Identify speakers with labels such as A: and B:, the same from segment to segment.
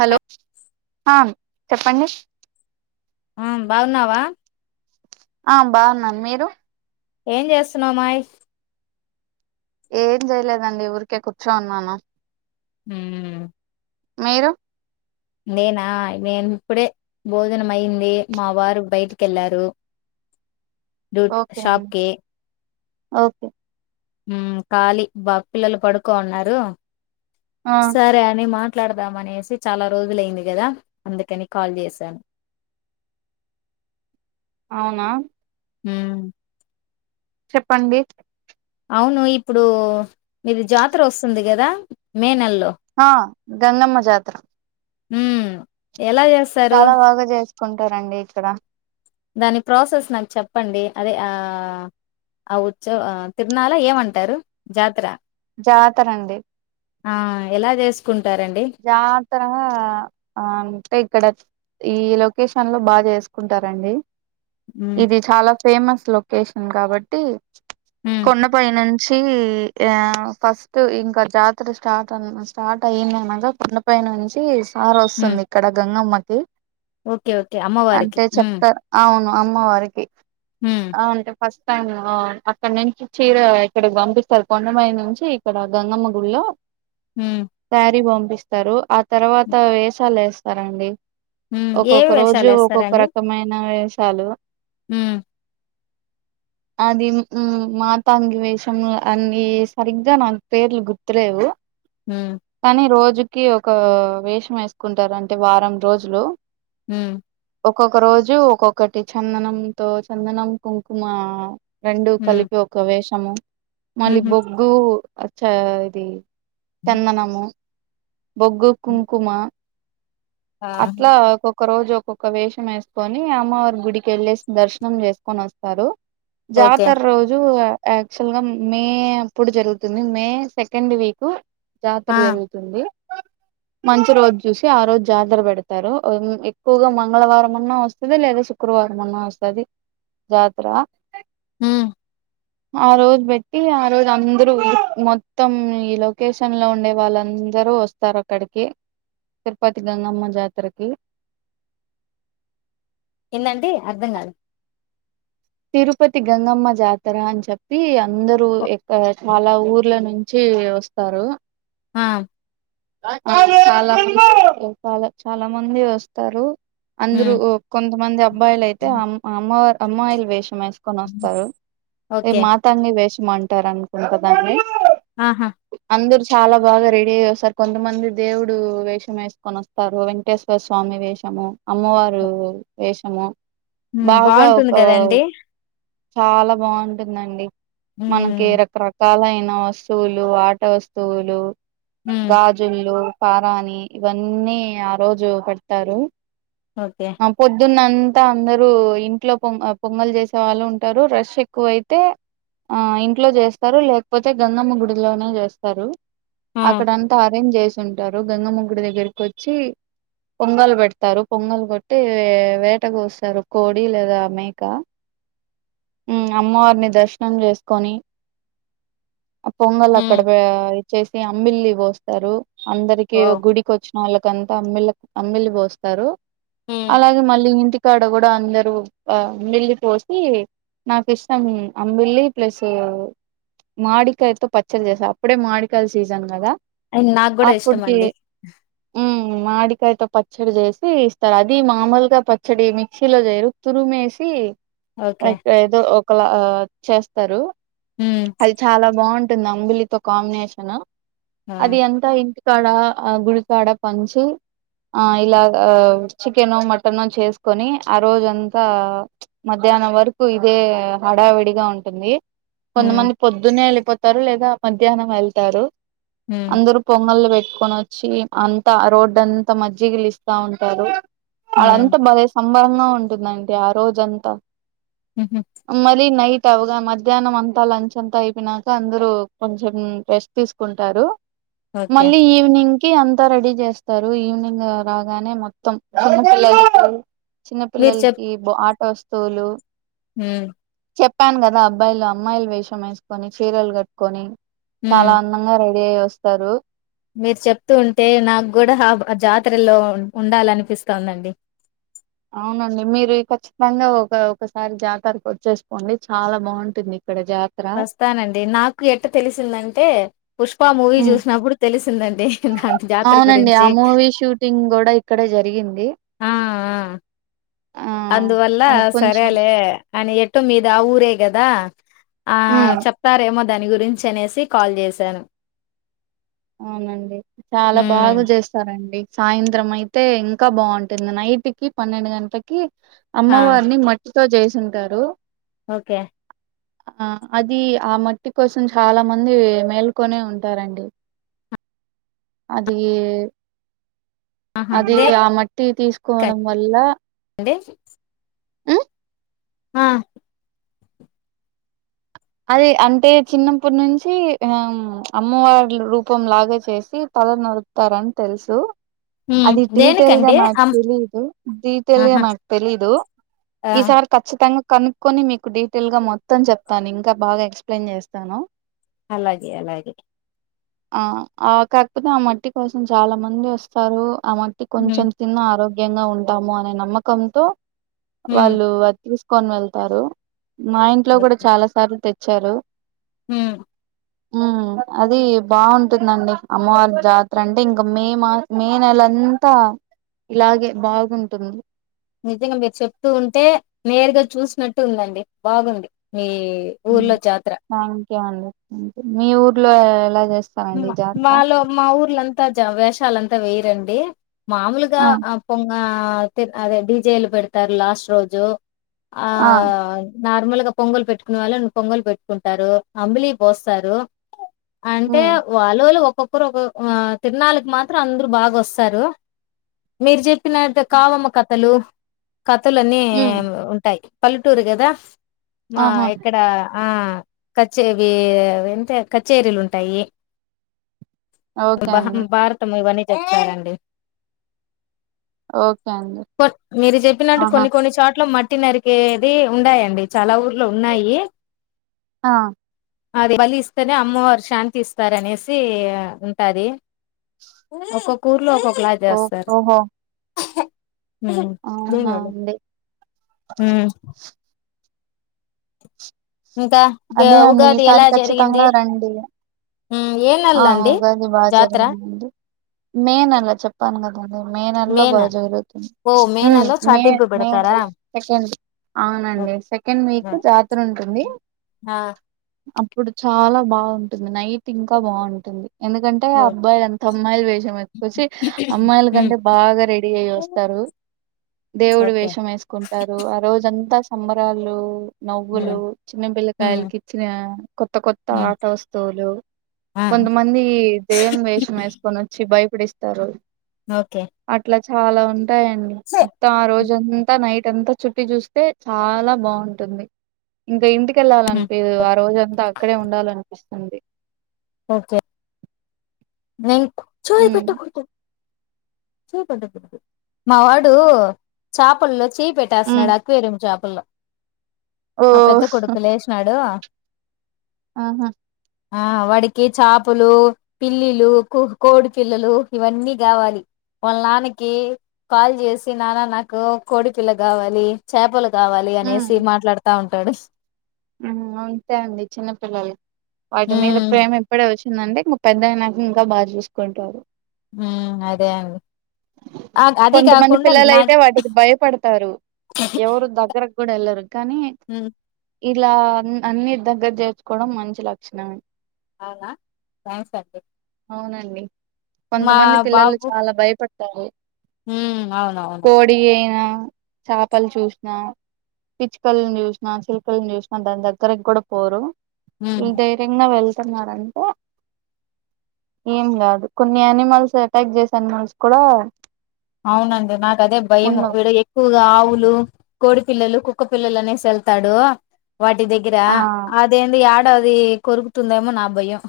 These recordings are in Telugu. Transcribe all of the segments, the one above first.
A: హలో ఆ చెప్పండి
B: ఆ బాగున్నావా
A: ఆ బాగున్నాను మీరు
B: ఏం చేస్తున్నామాయి
A: ఏం చేయలేదండి ఊరికే కూర్చో ఉన్నాను.
B: హ్మ్
A: మీరు
B: నేనా నేను ఇప్పుడే భోజనం అయింది, మా వారు బయటికెళ్లారు. డ్యు
A: ఓకే
B: షాప్
A: అండి
B: కి
A: ఓకే
B: ఉమ్ ఖాళీ బా పిల్లలు పడుకో ఉన్నారు
A: ఆ
B: సరే అని మా మాట్లాడదాం అనేసి చాలా రోజులయింది కదా అందుకని కాల్ చేశాను.
A: అవునా
B: ఉమ్
A: చెప్పండి
B: అవును ఇప్పుడు మీది జాతర వస్తుంది కదా మే నెల్లో
A: హా గంగమ్మ జాతర
B: హు ఎలా చేస్తారు
A: కొంటారండి ఇక్కడ
B: దాని ప్రాసెస్ నాకు చెప్పండి అదే ఆ ఆ ఉత్సవ తిరునాల ఏమంటారు జాతర
A: జాతర అండి
B: ఆ ఎలా చేసు
A: జాతర ఆ అంటే ఇక్కడ ఈ లొకేషన్ లో బాగా చేసుకుంటారండి
B: మ్మ్
A: ఇది చాలా ఫేమస్ లొకేషన్ కాబట్టి
B: మ్మ్
A: కొండపైయి నుం చి ఆ ఫస్ట్ ఇంకా జాతర స్టార్ట్ అ స్టార్ట్ అయింది కొండపై నుంచి సార
B: మ్మ్
A: వస్తుంది ఇక్కడ గంగమ్మకి
B: ఓకే ఓకే అమ్మవారికి
A: అంటే
B: మ్మ్
A: చెప్తార్ అవును అమ్మవారికి
B: మ్మ్
A: అ అంటే ఫస్ స్టైం అక్కడ నుంచి చీర ఇక్కడ పంపిస్తారు కొండమీద నుంచి ఇక్కడ గంగమ్మ గుళ్లో
B: మ్మ్
A: శారీ పంపిస్తారు ఆ తర్వాత వేసాలు వేస్తారండి.
B: మ్మ్
A: ఒక్కొక్క
B: ఏవి వేషాలు
A: రోజు ఒక్కొక్క రకమైన వేషాలు
B: ఉమ్
A: అది మాతాంగి వేషం అని సరిగ్గా నాకు పేర్లు గుర్తులేవు.
B: మ్మ్
A: కానీ రోజుకి ఒక వేషం వేసుకుంటారు అంటే వారం రోజులు
B: ఉమ్
A: ఒక్కొక్క రోజు ఒక్కొక్కటి చందనంతో చందనం కుంకుమ రెండు
B: మ్మ్
A: కలిపి ఒక వేషము మళ్ళీ
B: మ్హు
A: బొగ్గు అచ్చ అది చందనము బొగ్గు కుంకుమ
B: ఆ
A: అట్లా ఒక్క రోజు ఒక్కొక్క వేషం వేసుకొని అమ్మవారి గుడికి వెళ్ళేసి దర్శనం చేసుకొని వస్తారు
B: ఓకే
A: జాతర రోజు యాక్చువల్ గా మే అప్పుడు జరుగుతుంది మే సెకండ్ వీక్ జాతర
B: ఆ
A: జరుగుతుంది అది మంచి రోజు చూసి ఆ రోజు జాతర పెడతారు ఎక్కువగా మంగళవారం అన్నా వస్తుంది లేదా శుక్రవారం అన్న వస్తది జాతర
B: హుమ్
A: ఆ రోజు పెట్టి ఆ రోజు అందరూ మొత్తం ఈ లొకేషన్ లో ఉండే వాళ్ళ అందరు వస్తారు అక్కడికి తిరుపతి గంగమ్మ జాతరకి
B: ఏందండి అర్ధం కాదు
A: తిరుపతి గంగమ్మ జాతర అని చెప్పి అందరు ఎక్క చాలా ఊర్ల నుంచి వచ్చి వస్తారు
B: ఆ
A: చాలా చాలా చాలా మంది వస్తారు అందరు
B: మ్మ్
A: కొంతమంది అబ్బాయిలు అయితే అమ్మ అమ్మాయిలు వేషం వేసుకొని వస్తారు అ
B: ఓకే
A: మాతంగి వేషమంటారు అనుకుంటు దాన్ని
B: ఆహా
A: అందరు చాలా బాగా రెడీ అయి వస్తారు కొంతమంది దేవుడు వేషం వేసుకొని వస్తారు వెంకటేశ్వర స్వామి వేషము అమ్మవారు వేషము
B: మ్మ్
A: బాగా
B: బాగుంటుంది
A: ఒక
B: కదండి
A: చాలా బాగుంటుందండి
B: మ్మ్
A: మనకి రకరకాల చిన్న వస్తువులు ఆట వస్తువులు
B: మ్మ్
A: గాజులు పారాని ఇవన్నీ ఆ రోజు పెడతారు
B: ఓకే
A: ఆ పొద్దున్న అంతా అందరూ ఇంట్లో పొంగ పొంగల్ చేసే వాళ్ళు ఉంటారు రష్ ఎక్కువైతే ఆ ఇంట్లో చేస్తారు లేకపోతే గంధమ గుడిలోనే చేస్తారు
B: ఆ
A: అక్కడంతా అరేంజ్ చేసి ఉంటారు గంగమ్మ గూడి దగ్గరకి వచ్చి పొంగలు పెడతారు పొంగలు కొట్టి వేటకు వస్తారు కోడి లేదా మేక ఉమ్ అమ్మవారిని దర్శనం చేసుకొని పొంగల్ అక్కడ
B: మ్మ్
A: ఇచ్చేసి అంబిల్లి పోస్తారు అందరికి
B: వావ్
A: గుడికి వచ్చిన వాళ్ళ కాంత అమ్మిల అమ్మిలి పోస్తారు
B: మ్మ్
A: అలాగే మళ్ళీ ఇంటికి ఇక్కడ కూడా అందరు ఆ మీల్లి పోసి నాకు ఇష్టం అంబిల్లి ప్లస్ మాడికాయతో పచ్చరి చేస్తా అప్పుడే మాడికాయల సీజన్ కదా
B: అయి నాకు కూడా ఇష్టం
A: అప్పుటికి
B: అండి
A: మ్మ్ మాడికాయతో పచ్చడి చేేసి ఇస్తారు అది మామూలుగా పచ్చడి మిక్సీలో చేయరు తురుమేసి
B: ఓకే
A: లైక్ ఏదో ఒకలా ఆ చేస్తారు
B: మ్మ్
A: అది చాలా బాగుంట ఉంటుంది అంబులితో కాంబినేషన్
B: ఆ
A: అది ఎంత ఇంటి కాడ ఆ గుడికాడ పంచు ఆ ఇలా చికెను మటన్ చేసుకొని ఆ రోజంతా మధ్యాహ్నం వరకు ఇదే హడావిడిగా ఉంటుంది
B: మ్మ్
A: కొంతమంది పొద్దునే పోతారు లేదా మధ్యాహ్నం వెళ్తారు
B: మ్మ్
A: అందరుూ పొంగలు పెట్ కొని వచ్చి అంతా రోడ్డు అంతా మజ్జిగలిస్తా ఉంటారు
B: మ్మ్
A: వాళ్ళంతా భలే ంగా ఉంటుందండి ఆ రోజంతా
B: మ్హు
A: మళ నైట్ వగా మధ్యాహ్నం అంతా లంచ్ అంతా అయిపోయినాక అందరుూ కొంచెం రెస్ట్ తీసుకుంటారు
B: ఓకే
A: మళ్ళీ ఈవినింగ్ అంతా రెడీ చేస్తారు ఈవినింగ్ రాగానే మొత్తం చిన్న
B: మీరు
A: పిల్లలకి ప ఆట వస్తువులు
B: హ
A: చెప్పాను కదా అబ్బాయిలు అమ్మాయిలు వేషం వేసుకొని చీరలు కట్టుకొని
B: హ్మ్
A: చాలా అందంగా రై వేస్తారు.
B: మీరు చెప్తూ ఉంటే నాకు కూడా హాఫ్ జాతరలో ఉండాలనిపిస్తందండి. [inaudible]
A: అవునండి మీరు ఖచ్చితంగా ఒక ఒకసారి జాతరకి వచ్చేసుపోండి చాలా బాగుంటుంది. ఇక్కడ జాతర
B: వస్తానండి నాకు ఎట్ట తెలిసిందంటే పుష్ప మూవీ చూసినప్పుడు తెలిసిందండి నాకు జాతర
A: అవునండి ఆ
B: గురించి
A: మూవీ షూటింగ్ కూడా ఇక్కడే జరిగింది.
B: ఆ
A: ఆ
B: అందువల్ల
A: అది కొంచెం
B: సరేలేే అని ఎటు మీద ఆ ఊరే కదా! ఆ
A: ఉమ్
B: చెప్తారేమో దాని గురించి అనేసి కాల్ చేశాను
A: అవునండి చాలా
B: హ్మ్
A: బాగా చేస్తారండి. సాయంత్రం అయితే ఇంకా బాగుంటుంది నైట్ కి పన్నెండు గంటకి
B: ఆ
A: అమ్మవారిని మట్టితో చేసింటారు
B: ఓకే
A: ఆ అది ఆ మట్టి కోసం చాలా మంది మేల్కొనే ఉంటారండి. అది
B: ఆహా
A: అది ఆ మట్ టీ తీసుకోవడం వల్ల
B: అడి
A: ఉ
B: ఆ
A: అది అంటే చిన్నప్పటి నుంచి ఆ అమ్మవారి రూపంలాగా చేసి తల నరుతారని తెలుసు
B: హ్మ్
A: అది డీటెల్గా
B: దేనికండి
A: నాక్
B: అమ్
A: తెలిదు డీటెల్గా
B: ఆహా
A: నాక్ తెలిదు
B: ఆ
A: ఈసారి కచ్చితంగా కనుక్కొని మీకు డీటెయిల్ గా మొత్తం చెప్తాను ఇంకా బాగా ఎక్స్ప్లెయిన్ చేస్తాను.
B: అలాగే అలాగే
A: ఆ ఆ కాకపోతే ఆ మట్టి కోసం చాలా మంది ఓస్తారు ఆ మట్టి
B: హ్మ్.
A: కొంచెం తిన్న ఆరోగ్యంగా ఉంటాము అనే నమ్మకంతో
B: హ్మ్.
A: వాళ్ళుది అది తీసుకొని వెళ్తారు మా ఇంట్లో కూడా చాలా సార్లు తెచ్చారు.
B: ఉం
A: ఉమ్ అది బాగుంటుందండి అమ్మవారి జాతర అంటే ఇంకా మే మా మే నెల అంతా ఇలాగే బాగుంటుంది.
B: నిజంగా మీరు చెప్తూ ఉంటే నేరుగా చూసినట్టు ఉందండి బాగుంది. మీ ఎ ఊర్లో జాతర
A: ండ మీ ఊర్లో ఎలా చేస్తా
B: మాలో మా ఊర్లంతా వేషాలంతా వేయరండి మామూలుగా
A: ఆ
B: పొంగ త అదే డీజేలు పెడతారు. లాస్ట్ రోజు ఆ నార్మల్ గా పొంగలు పెట్టుకునే వాళ్ళ పొంగలు పెట్టుకుంటారు అంబలి పోస్తారు. అంటే
A: ఉమ్
B: వాళ్ళోల్లు ఒక్కొక్కరు ఒకొ తిరనాలకి మాత్రం అందరు బాగా వస్తారు. మీరు చెప్పినట్టు కావమ్మ కథలు కథలన్నీ
A: ఉమ్
B: ఉంటాయి పల్లెటూరు కదా మా
A: ఆహా
B: ఇక్కడ ఆ కచేరి వింతే కచేరీలుంటాయి.
A: ఓకే అండి
B: భహామ్ భారతం ఇవన్నీ చెప్తరండి
A: ఓకే అండి
B: పో మీరు చెప్పినట్టు
A: ఆహా
B: కొన్ని కొన్ని చోట్ల మట్ ట్టినరికిది ఉన్నాయండి చాలా ఊర్లో ఉన్నాయి
A: అ
B: అది బలి ఇస్తానే అమ్మవారు శాంతి ఇస్త్ సరు అనేసి ఉంటాది ఒక్కొక్క ఊర్లో ఒక్కొక్క
A: ఓ ఓహో అవునా అండి
B: మ్ ఇంకా
A: అదే అండి
B: ఉగాది
A: ఈసారి
B: ఎలా జరిగింది
A: ఖచ్చితంగా రండి
B: ఏ
A: ఆ
B: నెలలో అండి
A: ఉగాది బా
B: జాతర
A: జరిగింది మే నెలా చెప్పనుగా మే నెలలో బాగ జరుగుతుంది
B: ఓ
A: మే
B: నెలలో
A: మే
B: చాటింపు
A: మే
B: పెడతారా
A: నెల సెకండ్ అవునండి
B: ఓకే
A: సెకండ్ వీక్ జాతరుంటుంది
B: అ
A: అప్పుడు చాలా బాగుంటుంది నైట్ ఇంకా బాగుంటుంది ఎందుకంటే ఆ
B: ఓ
A: అబ్బాయిలంత అమ్మాయిలు వేషం ఎతుకొచ్చి అమ్మాయిల
B: హ్మ్
A: కంటే బాగ రెడీ అయి వస్తారు ఉ దేవుడు
B: ఓకే
A: వేషం వేసుకుంటారు ఆ రోజంతా సంబరాలు నవ్వులు
B: హ్మ్
A: చిన్న
B: హ్మ్
A: బిల్ళకాయలకిచ్చిన కొత్త కొత్త
B: హ్మ్
A: ఆట వస్తువులు
B: ఆ
A: కొంతమంది దేయ్యం వేషం వేసుకొని వచ్చి భయపడిస్తారు
B: ఒకే
A: చాల ఉంటాయండి మొత్తం ఆ రోజంతా నైట్ అంతా చుట్టి చూస్తే చాల బాగుంటుంది ఇంకా ఇంటికి
B: హ్మ్
A: కెళ్ళాలనిపిదు ఆ రోజ అంతా అక్కడే ఉండాలనిపిస్తుంది
B: ఒకే నెయ్ చెయ్
A: ఉమ్
B: పెట్టకూడదు మావాడు చేపల్లో చెయ్
A: ఉమ్
B: పెట్టేస్తున్నాడు అక్వేరియం చాపల్లో
A: ఓ
B: మా పెద్ద కొడుకు లేచినాడు
A: ఆహా
B: ఆ వాడికి చాపలు పిల్లి లు కు కోడి పిల్లలు ఇవన్నీ కావాలి వాళ్ళ నాన్నకి కాల్ చేసి నాన్న నాకు కోడి పిల్ల కావాలి చేపలు కావాలి అనేసి మాట్లాడుతా ఉంటాడు
A: మ్ ఉంతే అండి చిన్నపిల్లలు వాటి మీద
B: హ్మ్
A: ప్రేమ ఇప్పుడే వచ్ వచ్చిందంటే ఉ పెద్దయినాక ఇంకా బాగా చూసుకుంటారు
B: ఊ అదే అండి అ అది
A: కొంతమంది
B: కాకుండా నా
A: పిల్లలయితే వాటికి భయపడతారు ఎవరు దగ్గరకు కూడా వెళ్ళరు కానీ
B: హ్మ్
A: ఇలా అన్ అన్ని దగ్గర జేర్చుకోవడం మంచి లక్షణమే
B: అవునా థ్యాంక్స్ అండి
A: అవునండి
B: మా
A: కొంతమంది పిల్లలు చాలా భయపడతారు
B: ఉమ్ అవునవును
A: కోడి అయినా చేపలు చూసిన పిచ్చుకల్ని చూసిన చిల్ లుకల్ని చూసిన దాని దగ్గరకి కూడా పోరు
B: హ్మ్
A: వీళ్ళు ధైర్యంగా వెళ్ [unintelligible] ఏం కాదు కొన్ని యానిమల్స్ అటాక్ చేసే అనిమల్స్ కూడా
B: అవునండి నాకదే భయము
A: ఉండవు
B: వీడ ఎక్కువగా ఆవు లు కోడి పిల్లలు కుక్క పిల్లలనేసి వెళ్తాడు వాటి దగ్గర
A: ఆ
B: అదేంది ఏడ అది కొరుకుతుందేమో నా భయం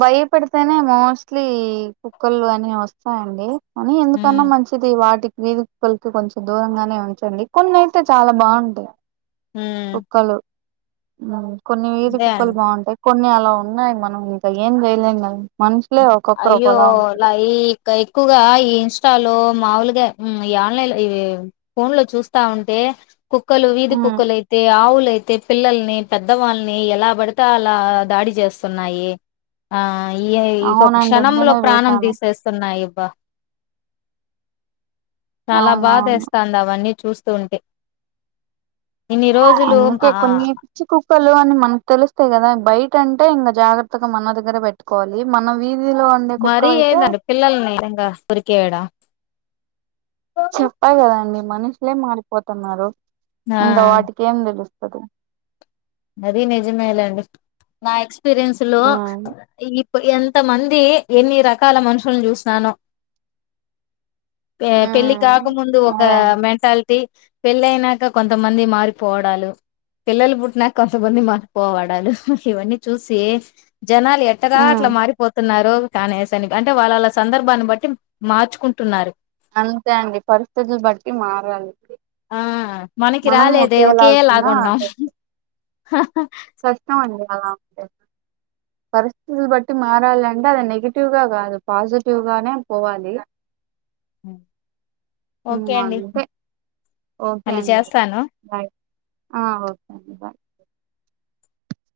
A: భయపడితేనే మోస్ట్లీ కుక్కలు అని వస్తాయండి కానీ ఎందుకన్నా
B: హ్మ్
A: మంచిది వాటికి వీధి కుక్కలకి కొంచెం దూరంగానే ఉంచండి కొన్ని అయితే చాలా బాగుంటాయి
B: హ్మ్
A: కుక్కలు కొన్ని వీధి
B: అదే అండి
A: కుక్కలు బాగుంటాయి కొన్ని అలా ఉన్నాయి మనం ఇంక ఏం చేయలేం కనీ
B: అయ్యో లా ఈ ఎక్కువగా ఈ ఇన్స్టాలో మాములుగా హు ఈ ఆన్లైన్ లో ఇవి ఫోన్ లో చూస్తా ఉంటే కుక్కలు వీధి కుక్కలు అయితే ఆవుల్ తైతే పిల్లల్ని పెద్దవాళ్ళని ఎలా పడితే అలా దాడి చేసున్నాయి. అయి యహీ ఇప్పక్
A: అవునండి
B: క్షణంలో
A: నేను
B: ప్రాణం
A: చూసాను
B: తీసేస్తునై యిబ్బా. చాలా
A: అవునవును
B: బాధేస్తన్ది అవన్నీ చూస్తూంటే
A: ఊకే కొన్ని పిచ్చి కుక్కలు అని మనకు తెలుస్తాయి కదా బయటన్ టే ఇంగా జాగ్రత్తగా మన దగ్గర పెట్టుకోవాలి మనవి
B: మరీ ఏందండి పిల్లల్ని ఈ విందంగా కోరికేయాడం.
A: చెప్పా కదండి. మనుషులే మారిపోతున్నారు.
B: ఆ
A: ఇంగా వాటికేం దెలుస్ కదు
B: అది నిజమేలేండి. నా ఎక్స్పీరియన్స్ లో
A: ఉమ్
B: ఈ ఎంత మంది ఎన్ని రకాల మనుషులను జూసాను. ఏ పెళ్ళి
A: ఉమ్
B: కాకముందు ఒక
A: అదే అండి.
B: మెంటాల్ ది పెళ్ళైనకా కొంతమంది మారిపోవడాలు పిల్లలు పుట్టినాక్ కొంతమంది మారిపోవాడాలు ఇవన్నీ చూసి జనాలు ఎట్టగా
A: ఉమ్
B: అట్లా మారిపోతున్నారు. లో కానేసాని అంటే వాళ్ళలా సందర్భాన్ని బట్టి మార్చుకుంటున్నారు.
A: అంతే అండి, పరిస్థితులు బట్టి మారాలి.
B: ఆ మనకి
A: మనం
B: రాలేదే
A: ఒకేలాగున్నా
B: ఒకేలాగున్నాం.
A: కష్టమండి. అలా చేస్ పరిస్థితులు బట్టి మారాలంటే, అది నెగిటివ్గా కాదు, పాజిటివ్ గానే పోవాలి.
B: హు్
A: హుహ్ అంతే ఒకే
B: మళ్ళీ
A: అండి
B: చేస్తాను
A: బాయ్. ఆ ఒకే అండి బాయ్.